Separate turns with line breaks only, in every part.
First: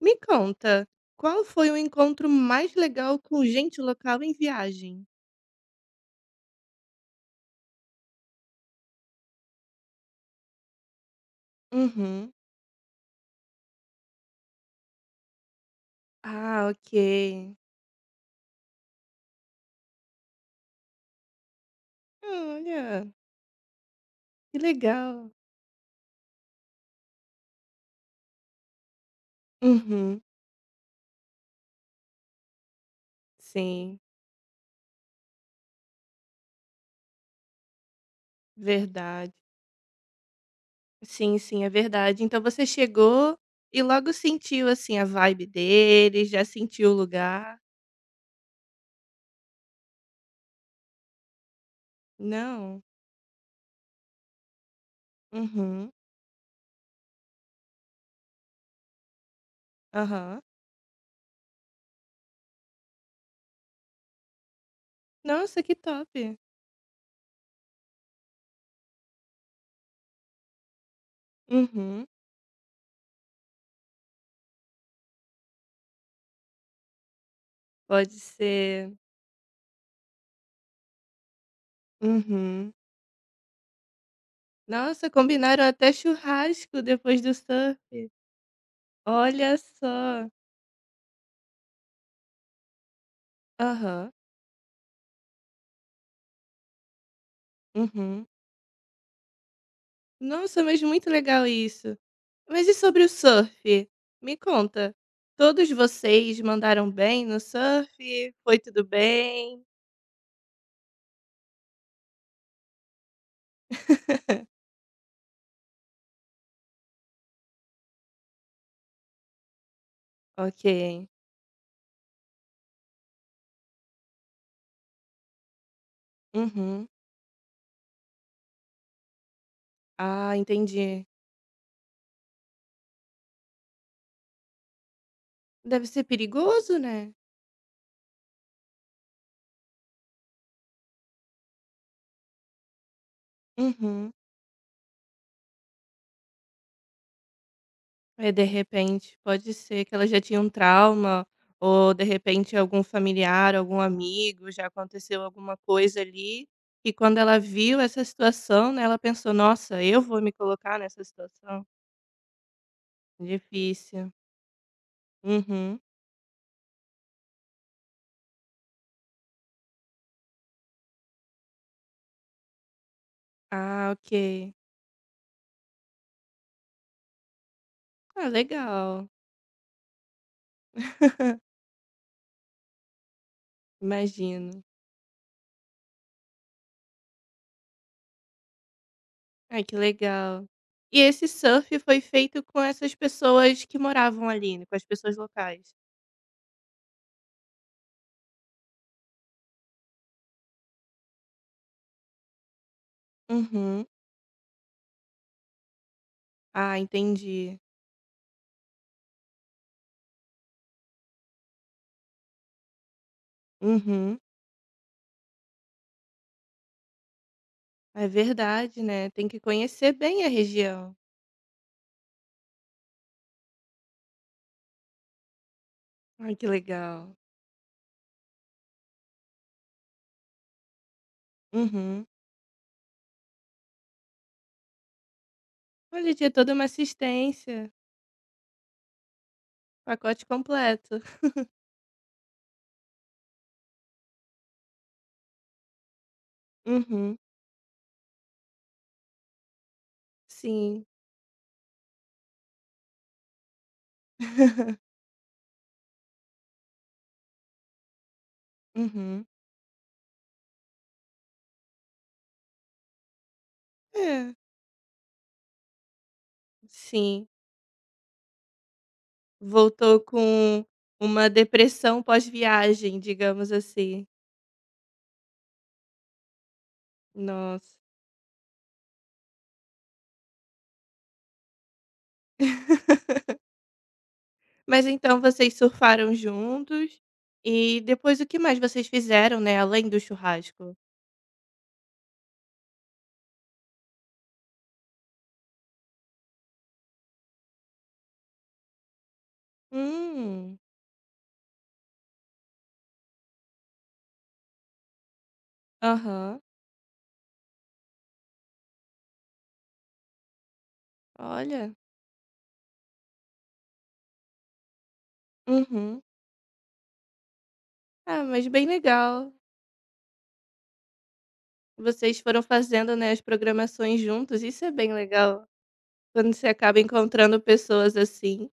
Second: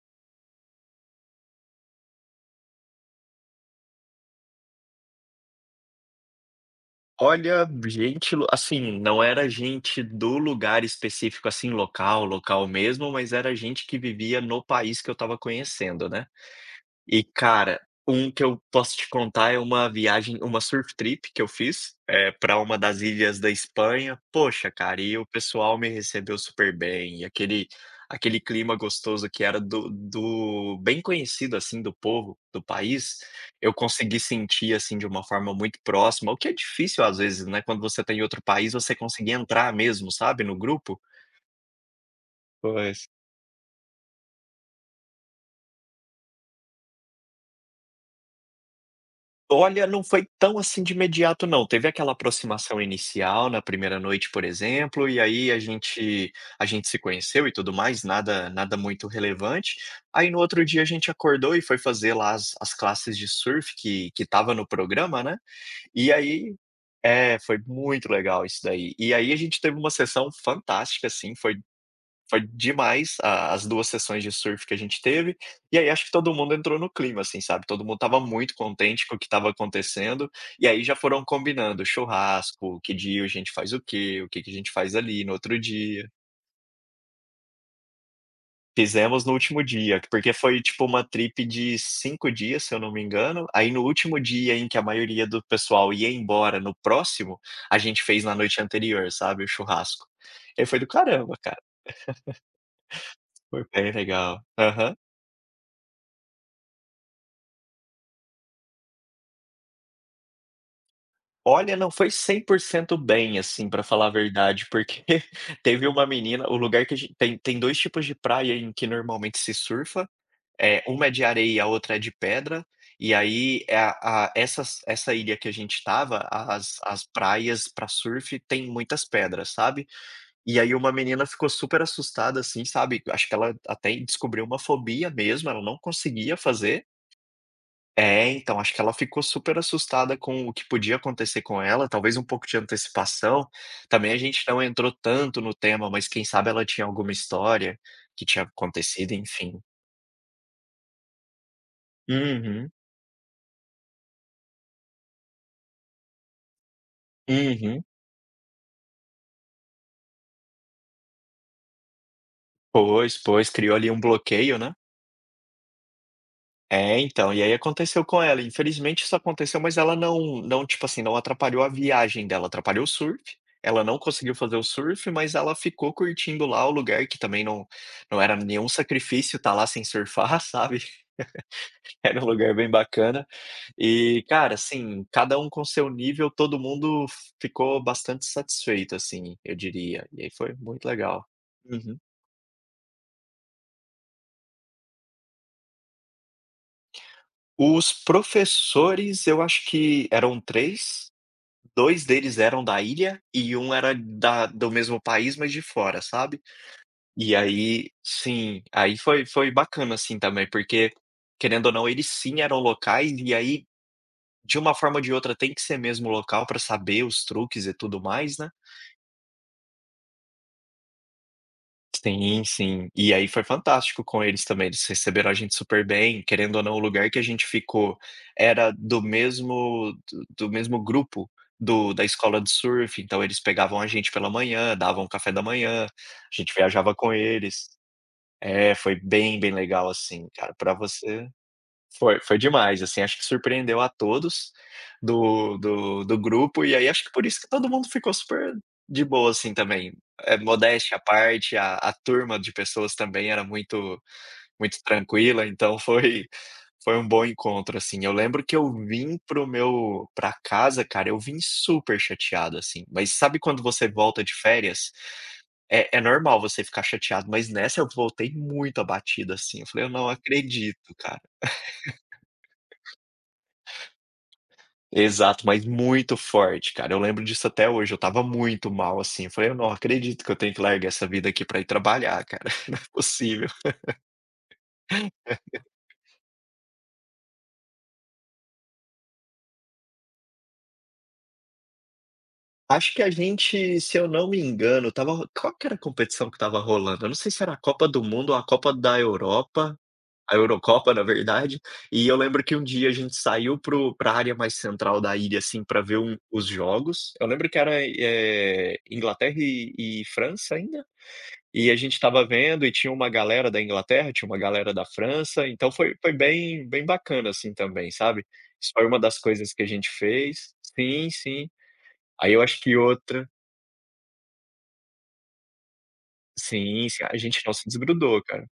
Me conta, qual foi o encontro mais legal com gente local em viagem?
Olha, não era gente do lugar específico, assim, local,
Uhum.
local mesmo, mas era gente que vivia no país que eu estava conhecendo, né.
Ah,
E
ok.
cara, um que eu posso te contar é uma surf trip que eu fiz, pra uma das
Olha,
ilhas da Espanha.
que
Poxa, cara, e o
legal.
pessoal me recebeu super bem, e aquele clima gostoso que era do
Uhum.
do bem conhecido, assim, do povo do país, eu
Sim,
consegui sentir, assim, de uma forma muito próxima, o que é difícil às vezes, né, quando você está em outro país, você
verdade.
conseguir entrar mesmo, sabe, no grupo.
Sim, sim, é verdade. Então você
Pois.
chegou e logo sentiu assim a vibe deles, já sentiu o lugar?
Olha, não foi tão assim de imediato não, teve aquela
Não.
aproximação inicial na primeira noite, por exemplo, e aí a
Uhum.
gente a gente se conheceu e tudo mais, nada muito relevante. Aí no
Aham.
outro dia a gente acordou e foi fazer lá as classes de surf que estava no programa, né,
Nossa, que top.
e aí foi muito legal isso daí. E aí a gente teve uma sessão fantástica, assim, foi
Uhum.
foi demais a as 2 sessões de surf que a gente teve, e aí acho que todo mundo entrou no clima, assim, sabe, todo mundo
Pode
tava muito
ser.
contente com o que estava acontecendo, e aí já foram combinando
Uhum.
churrasco, que dia a gente faz o quê, o que que a gente faz
Nossa,
ali no outro
combinaram até
dia.
churrasco depois do surf.
Fizemos no
Olha
último dia,
só.
porque foi tipo uma trip de 5 dias, se eu não me engano. Aí no
Aham.
último dia, em que a maioria do pessoal ia embora no próximo, a gente fez
Uhum.
na noite anterior, sabe, o churrasco.
Nossa,
E foi
mas
do
muito
caramba,
legal
cara,
isso. Mas e sobre o
foi
surf?
bem
Me
legal.
conta.
Aham.
Todos vocês mandaram bem no surf? Foi tudo bem?
Olha, não foi 100% bem, assim, pra falar a verdade, porque teve uma menina o lugar que a gen tem 2 tipos de praia em que normalmente se surfa.
Ok.
É uma é de areia, e a outra é de pedra, e aí, essa ilha que a gente estava, as
Uhum.
as praias pra surf tem muitas pedras, sabe.
Ah,
E aí uma
entendi.
menina ficou super assustada, assim, sabe, acho que ela até descobriu uma fobia mesmo, ela não
Deve ser
conseguia
perigoso,
fazer.
né?
É, então, acho que ela ficou super assustada com o que podia acontecer com ela, talvez um pouco de antecipação.
Uhum.
Também a gente não entrou tanto no tema, mas quem sabe ela tinha alguma história que
É, de
tinha acontecido,
repente, pode
enfim.
ser que ela já tinha um trauma, ou de repente
Uhum,
algum familiar, algum amigo, já aconteceu alguma coisa ali, e quando ela viu
uhum.
essa situação, né, ela pensou: "Nossa, eu vou me colocar nessa situação?
Pois, pois, criou ali um
Difícil".
bloqueio, né.
Uhum.
É, então, e aí aconteceu com ela. Infelizmente isso aconteceu, mas ela não, tipo assim, não atrapalhou a viagem dela, atrapalhou o surf. Ela
Ah,
não conseguiu
ok.
fazer o surf, mas ela ficou curtindo lá o lugar, que também não
Ah,
era nenhum
legal.
sacrifício estar lá sem surfar, sabe. Era um lugar bem bacana. E, cara,
Imagino.
assim, cada um com seu nível, todo mundo ficou bastante satisfeito, assim, eu
Ai, que
diria. E aí
legal.
foi muito
E
legal.
esse surf
Uhum.
foi feito com essas pessoas que moravam ali, né, com as pessoas locais?
Os professores, eu acho que eram três. Dois deles eram da ilha e um
Uhum.
era da do mesmo país, mas de fora, sabe.
Ah,
E
entendi.
aí sim, aí foi bacana, assim, também, porque, querendo ou não, eles sim eram locais, e aí,
Uhum.
de uma forma ou de outra, tem que ser mesmo local para saber os truques e tudo
É
mais, né.
verdade, né, tem que conhecer bem a região.
Sim, sim. E aí foi fantástico com eles também, eles receberam a gente super bem.
Ai, que
Querendo ou não, o
legal.
lugar que a gente ficou era do mesmo grupo do da
Uhum.
escola de surf, então eles pegavam a gente pela manhã, davam um café da manhã, a
Olha, tinha toda
gente
uma
viajava com eles.
assistência,
É, foi bem, bem legal
pacote
assim, cara. Para
completo.
você, foi demais, assim, acho que surpreendeu a todos do grupo, e aí acho que
Uhum,
por isso que todo mundo ficou super de boa, assim, também. É
sim.
modéstia à parte, a turma de pessoas também era muito muito tranquila, então foi um bom encontro, assim. Eu lembro que eu vim
Uhum.
pro meu pra casa, cara, eu vim super chateado, assim, mas sabe quando você volta
É,
de férias, é normal você ficar
sim.
chateado, mas nessa eu voltei muito abatido, assim, eu falei: "Eu
Voltou
não
com
acredito, cara".
uma depressão pós-viagem, digamos assim.
Exato, mas muito forte, cara. Eu lembro disso até
Nossa.
hoje, eu tava muito mal, assim, eu falei: "Eu não acredito que eu tenho que largar essa vida aqui pra ir trabalhar, cara, não é possível".
Mas então vocês surfaram juntos e depois o que mais vocês fizeram, né, além do churrasco?
Acho que a gente, se eu não me engano, tava... Qual que era a competição que tava rolando? Eu não sei se era a Copa do Mundo ou a Copa da Europa, a
Hum,
Eurocopa, na verdade, e eu lembro que um dia a gente saiu para o pra área mais central da ilha, assim, pra ver
aham.
os jogos. Eu lembro que era, Inglaterra e França ainda? E
Olha.
a gente estava vendo e tinha uma galera da Inglaterra, tinha uma galera da França, então foi
Uhum.
foi bem bem bacana, assim, também,
Ah,
sabe.
mas bem
Isso foi uma das
legal.
coisas que a gente fez. Sim, sim.
Vocês
Aí eu
foram
acho que
fazendo, né, as
outra...
programações juntos, isso é bem legal. Quando você acaba
Sim, sim, a
encontrando
gente não se
pessoas
desgrudou, cara.
assim,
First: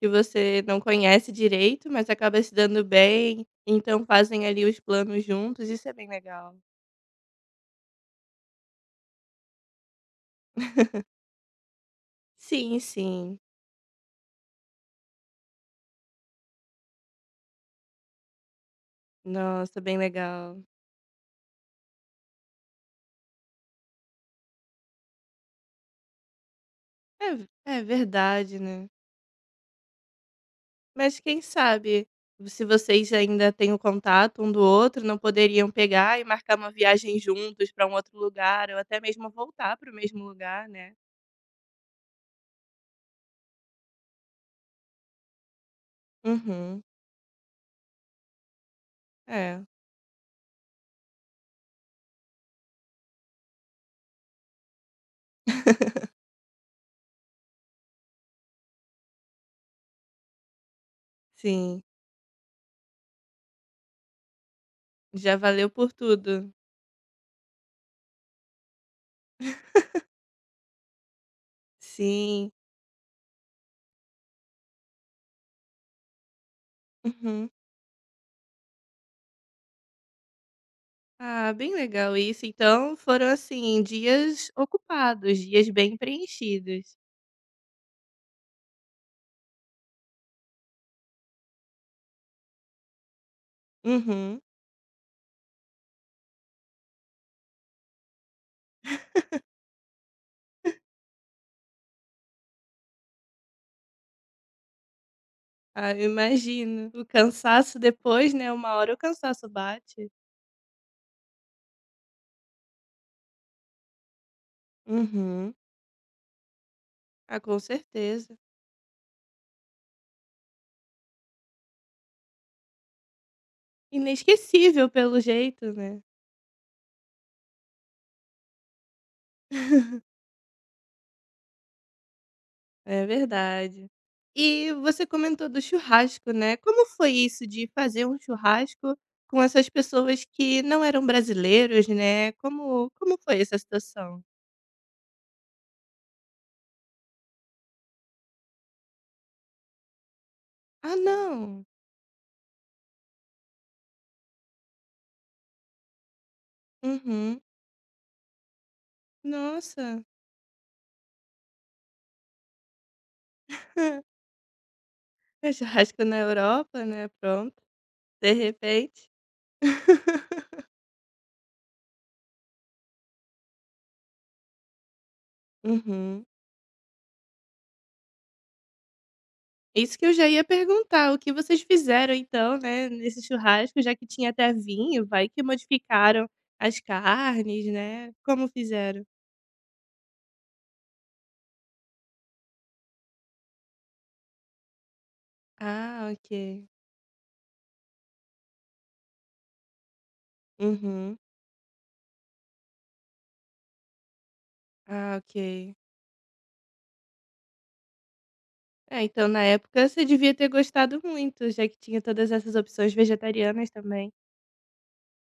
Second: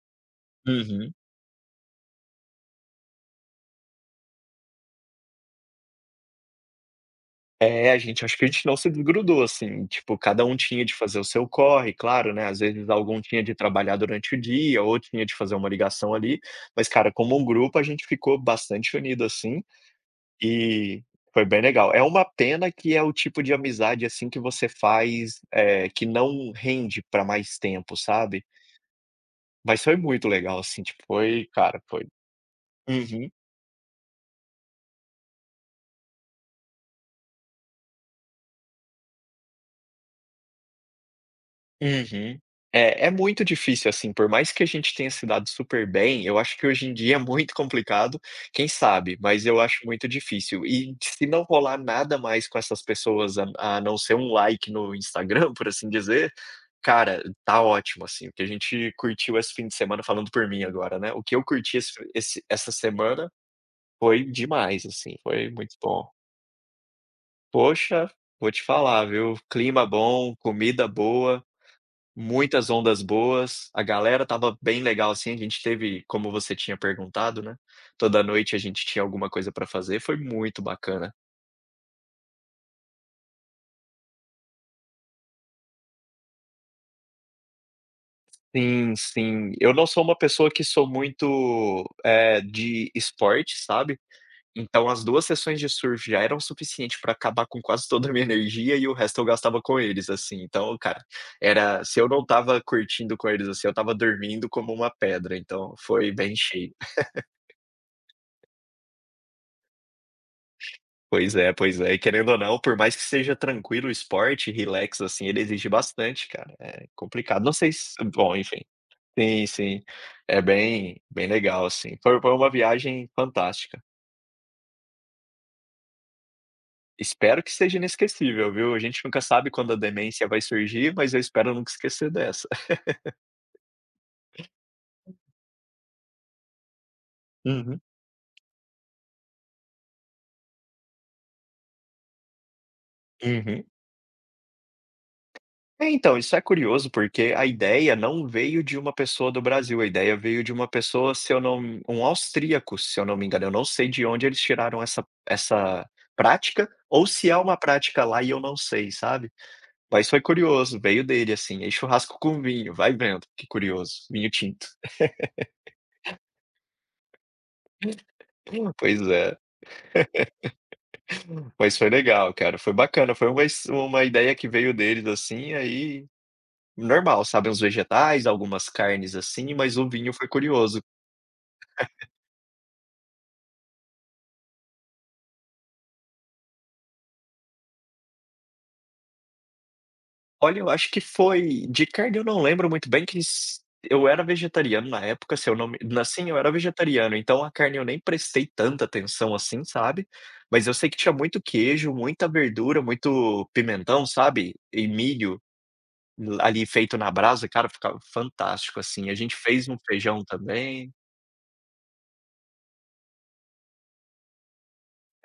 que você não
Uhum.
conhece direito, mas acaba se dando bem, então fazem ali os planos juntos, isso é bem legal.
É, a gente, acho que a gente não se desgrudou, assim, tipo, cada um tinha de fazer o seu corre, claro, né, às
Sim,
vezes algum
sim.
tinha de trabalhar durante o dia, outro tinha de fazer uma ligação ali, mas, cara, como um grupo a gente ficou bastante unido, assim.
Nossa, bem legal.
E foi bem legal. É uma pena que é o tipo de amizade, assim, que você faz, que não rende para
É,
mais
é
tempo, sabe.
verdade, né?
Mas foi muito legal, assim, tipo,
Mas quem
foi, cara, foi.
sabe, se vocês
Uhum,
ainda têm o contato um do outro, não poderiam pegar e marcar uma viagem juntos para um outro lugar, ou até mesmo voltar para o mesmo lugar, né?
uhum. É, é muito difícil, assim, por mais que a gente tenha se dado super bem. Eu acho que
Uhum.
hoje em dia é muito complicado, quem sabe, mas eu
É.
acho muito difícil. E se não rolar nada mais com essas pessoas, a não ser um like no Instagram, por assim dizer, cara, tá ótimo, assim. O que a gente curtiu esse fim de semana, falando por mim agora, né? O que eu curti
Sim,
essa semana foi demais, assim,
já
foi
valeu
muito
por
bom.
tudo.
Poxa, vou te falar, viu? Clima bom, comida boa.
Sim.
Muitas ondas boas, a galera tava bem legal, assim, a gente teve, como você tinha perguntado,
Uhum.
né, toda noite a gente tinha alguma coisa pra fazer, foi muito bacana.
Ah, bem legal isso. Então foram, assim, dias ocupados, dias bem preenchidos.
Sim, sim. Eu não sou uma pessoa que sou muito, de esporte, sabe,
Uhum.
então as 2 sessões de surf já eram suficiente pra acabar com quase toda a minha energia e o resto eu gastava com eles, assim, então, cara, era se eu não tava curtindo com eles, assim, eu tava dormindo como uma pedra, então
Ah, eu
foi bem cheio.
imagino. O cansaço depois, né, uma hora o cansaço bate.
Pois é, pois é. E querendo ou não, por mais que seja tranquilo o esporte, relax, assim, ele
Uhum.
exige bastante, cara. É
Ah,
complicado. Não
com
sei se bom,
certeza.
enfim. Sim, sim. É bem bem legal, assim. Foi uma viagem fantástica.
Inesquecível pelo jeito, né?
Espero que seja inesquecível, viu. A gente nunca sabe quando a demência vai surgir, mas eu espero nunca esquecer dessa.
É verdade. E você comentou do churrasco, né. Como foi isso de
Uhum,
fazer um churrasco com essas pessoas que não eram brasileiros, né. Como foi essa
uhum.
situação?
É, então, isso é curioso, porque a ideia não veio de uma pessoa do Brasil, a ideia veio de uma
Ah,
pessoa, se eu
não.
não um austríaco, se eu não me engano, eu não sei de onde eles tiraram essa prática, ou se é
Uhum.
uma prática lá e eu não sei, sabe.
Nossa,
Mas foi curioso, veio dele, assim, aí churrasco com vinho, vai vendo, que curioso, vinho tinto.
é churrasco na Europa, né, pronto, de
Hum. Pois
repente.
é, mas foi legal, cara, foi bacana, foi uma ideia que veio deles, assim, aí
Uhum.
normal, sabe, uns vegetais, algumas carnes, assim, mas o
Isso que eu
vinho
já
foi
ia
curioso.
perguntar, o que vocês fizeram então, né, nesse churrasco, já que tinha até vinho, vai que modificaram as carnes, né. Como fizeram?
Olha, eu acho que foi de carne eu não lembro muito bem, que s eu era vegetariano na época, se eu não me
Ah,
assim,
ok.
eu era vegetariano, então a carne eu nem prestei tanta atenção assim, sabe. Mas eu sei que tinha
Uhum.
muito queijo, muita verdura, muito pimentão, sabe, e
Ah,
milho
ok.
ali feito na brasa, cara, ficava fantástico,
É,
assim. A
então
gente
na
fez um
época você
feijão
devia ter
também.
gostado muito, já que tinha todas essas opções vegetarianas também.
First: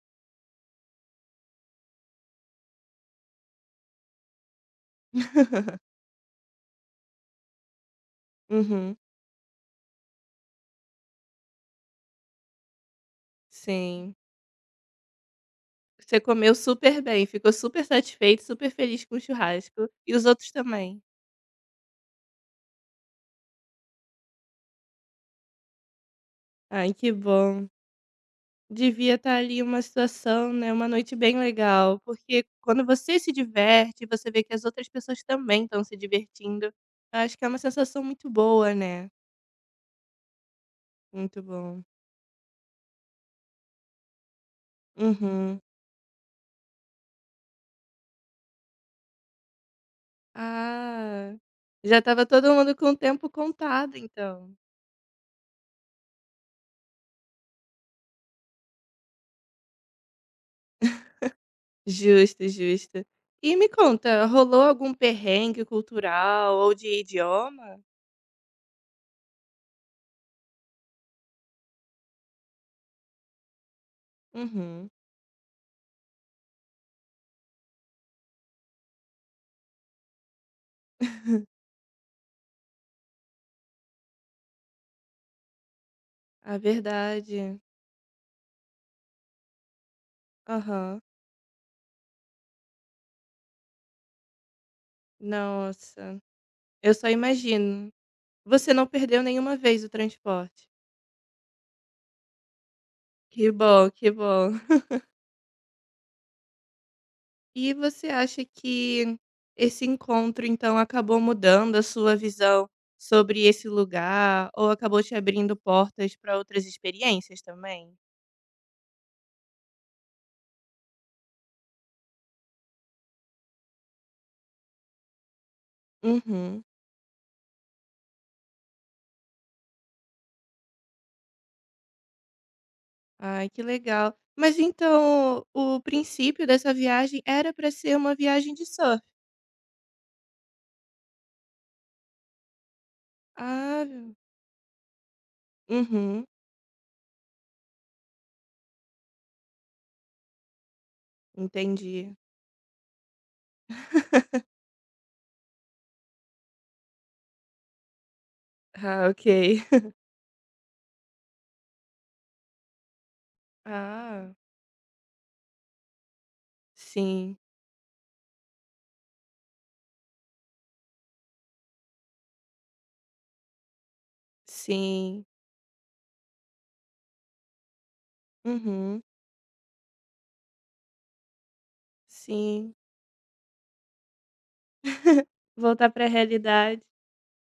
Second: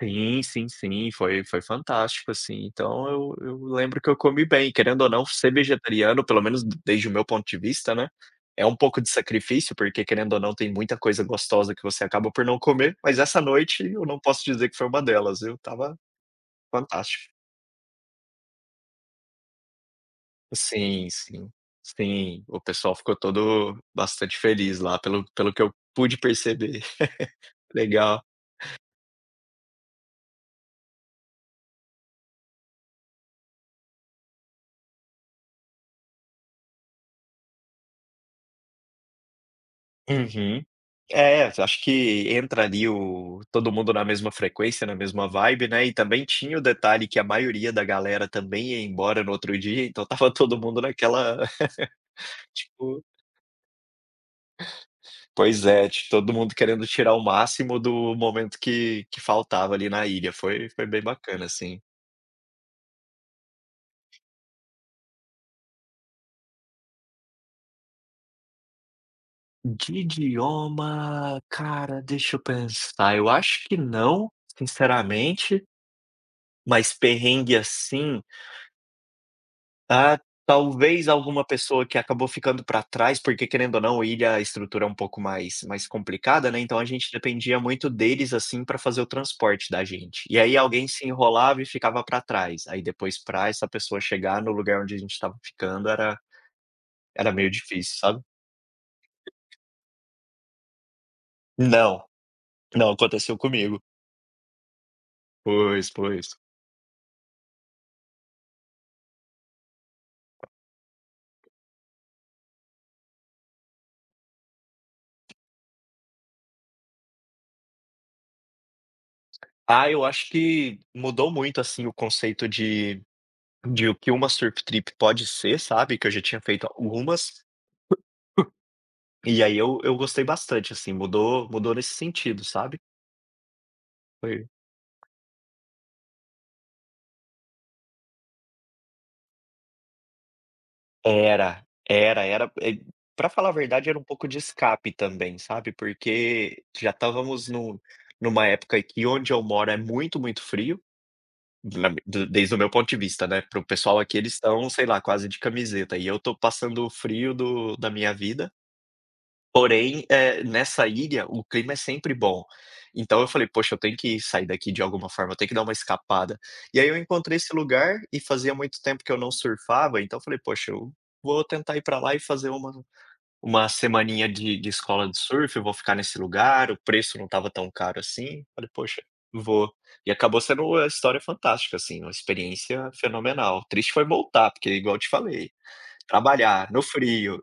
Sim, sim, sim, foi fantástico, assim, então eu lembro que eu comi bem. Querendo ou não, ser vegetariano, pelo menos desde o meu ponto de vista, né, é um
Uhum.
pouco de sacrifício, porque querendo ou não tem muita coisa gostosa que você acaba por não comer, mas essa noite eu
Sim.
não posso dizer que foi uma delas. Eu tava
Você comeu super bem,
fantástico.
ficou super satisfeito, super feliz com o churrasco. E os outros também.
Sim, sim, sim, o pessoal ficou todo bastante feliz lá, pelo que eu pude perceber.
Ai, que bom.
Legal.
Devia estar ali uma situação, né? Uma noite bem legal. Porque quando você se diverte, você vê que as outras pessoas também estão se divertindo. Acho que é uma sensação muito boa, né?
Uhum.
Muito
É,
bom.
acho que entra ali o todo mundo na mesma frequência, na mesma
Uhum.
vibe, né, e também tinha o detalhe que a maioria da galera também ia embora no outro dia, então tava todo mundo
Ah,
naquela,
já estava todo mundo com o
tipo
tempo contado então.
pois é, ti todo mundo querendo tirar o máximo do momento que faltava ali na ilha, foi bem bacana, assim.
Justo, justo. E me conta, rolou algum perrengue cultural ou de idioma?
De idioma, cara, deixa eu pensar, eu acho que não,
Uhum.
sinceramente, mas perrengue assim. Ah, talvez alguma pessoa que acabou ficando para trás, porque querendo ou não, ilha, a estrutura é um pouco mais complicada,
a
né, então a gente
verdade.
dependia muito deles, assim, para fazer o transporte da gente. E aí alguém
Aham.
se enrolava e ficava para trás, aí depois para essa pessoa chegar no lugar onde a gente estava ficando
Nossa,
era
eu só
era meio
imagino.
difícil, sabe.
Você não perdeu nenhuma vez o transporte.
Não, não, aconteceu
Que
comigo.
bom, que bom.
Pois, pois.
E você acha que esse encontro, então, acabou mudando a sua visão sobre esse lugar ou acabou te abrindo portas para outras experiências também?
Ah, eu acho que mudou muito, assim, o conceito de o que uma surf trip pode ser, sabe, que eu já tinha
Uhum.
feito algumas. E aí eu gostei bastante, assim, mudou nesse sentido, sabe.
Ai, que legal.
Foi.
Mas então o princípio dessa viagem era para ser uma viagem de surf?
Era, era era, pra falar a
Ah,
verdade era um pouco de escape também, sabe,
uhum,
porque já estávamos no numa época aqui onde eu moro é muito, muito frio, na mi
entendi.
do desde o meu ponto de vista, né, para o pessoal aqui eles estão, sei lá, quase de camiseta e eu estou passando o frio do da minha vida.
Ah, ok.
Porém, nessa ilha, o clima é sempre bom. Então eu falei: "Poxa, eu tenho que
Ah,
sair daqui de alguma forma, eu tenho que dar uma escapada". E aí eu encontrei
sim,
esse lugar e fazia muito tempo que eu não surfava, então eu falei: "Poxa, eu vou tentar ir pra lá e fazer uma semaninha de escola de
sim.
surf, eu vou ficar nesse lugar", o preço não estava tão caro assim. Falei:
Uhum,
"Poxa, vou". E acabou sendo uma história fantástica, assim, uma
sim.
experiência fenomenal. Triste foi voltar, porque igual eu te falei,
Voltar para a
trabalhar no
realidade.
frio.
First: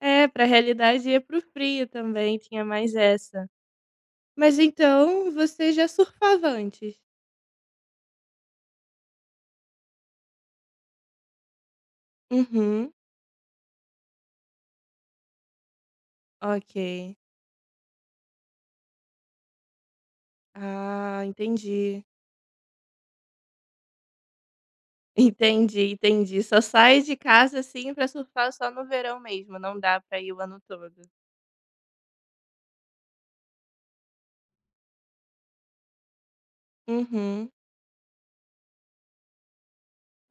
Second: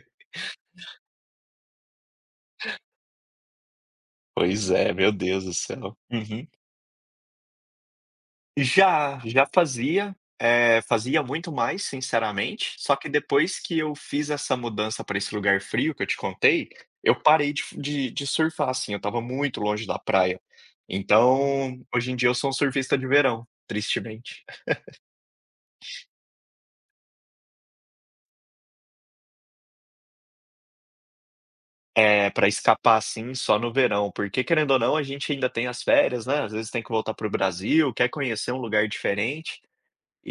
É, pra realidade ia para o frio também, tinha mais essa. Mas
Pois é, meu
então
Deus do
você já
céu. Uhum.
surfava antes?
Já, já fazia, fazia muito mais, sinceramente,
Uhum,
só que depois que eu fiz essa mudança para esse lugar frio que eu te contei,
ok.
eu parei de surfar, assim, eu estava muito longe da praia.
Ah,
Então,
entendi.
hoje em dia eu sou um surfista de verão, tristemente.
Entendi, entendi. Só sai de casa, assim, para surfar só no verão mesmo, não dá para ir o ano todo.
É, para escapar, assim, só no verão, porque querendo ou não, a gente ainda tem as férias, né, às vezes tem que voltar para o
Uhum,
Brasil, quer conhecer um lugar diferente.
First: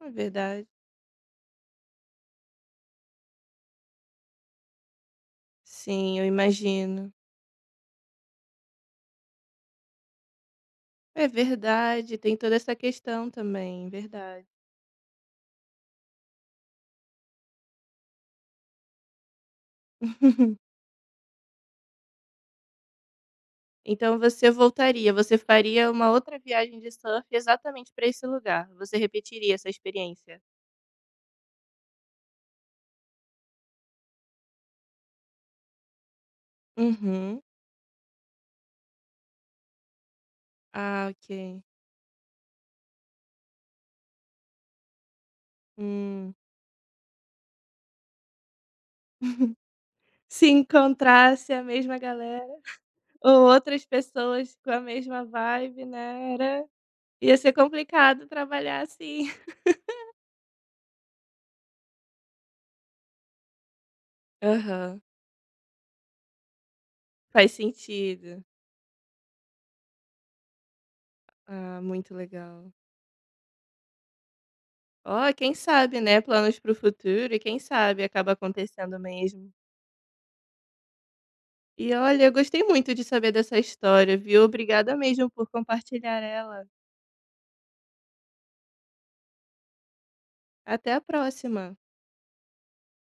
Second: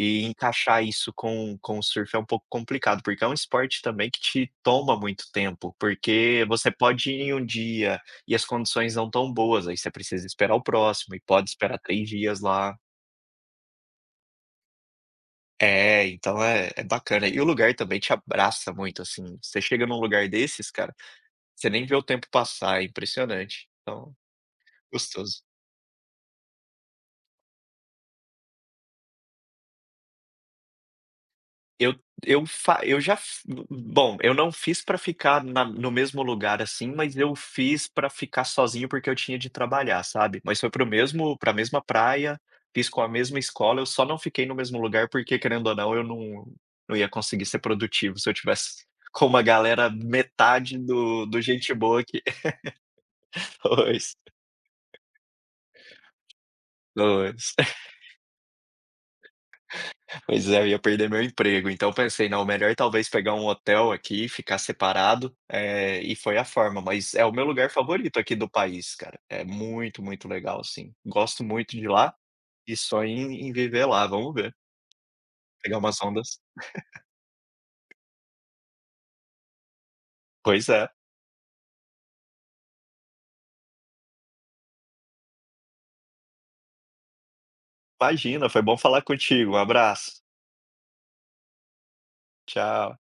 é verdade.
encaixar isso com o surf é um pouco complicado, porque é um esporte também que te toma muito tempo,
Sim, eu
porque você pode
imagino.
ir em um dia e as condições não tão boas, aí você precisa esperar o próximo e
É
pode esperar 3
verdade, tem
dias
toda essa
lá.
questão também, verdade.
É, então é bacana. E o lugar também te abraça muito, assim, você chega num lugar desses, cara, você nem vê o tempo passar, é impressionante. Então,
Então você voltaria, você
gostoso.
faria uma outra viagem de surf exatamente para esse lugar, você repetiria essa experiência?
Eu eu fa eu já f bom, eu não fiz para ficar na no mesmo lugar, assim, mas eu
Uhum.
fiz para ficar sozinho, porque eu tinha de trabalhar, sabe. Mas foi para o
Ah,
mesmo para a
ok.
mesma praia, fiz com a mesma escola, eu só não fiquei no mesmo lugar, porque querendo ou não, eu
Hum.
não não ia conseguir ser produtivo se eu tivesse com uma galera
Se
metade do
encontrasse a
gente
mesma
boa que
galera ou outras
dois
pessoas com a mesma vibe, né, era ia ser
pois.
complicado trabalhar assim.
Pois é, eu ia perder meu emprego, então eu pensei: "Não, melhor talvez pegar um hotel aqui, ficar
Aham,
separado", e foi a forma, mas é o meu
faz
lugar favorito aqui
sentido.
do país, cara, é muito, muito legal, assim, gosto muito
Ah,
de
muito
lá
legal.
e só em viver lá, vamos ver,
Ó, quem
pegar
sabe,
umas
né,
ondas.
planos para o futuro e quem sabe acaba acontecendo mesmo.
Pois é,
E olha, eu gostei muito de saber dessa história, viu? Obrigada mesmo por compartilhar ela.
imagina, foi bom falar contigo, um abraço,
Até a próxima.
tchau.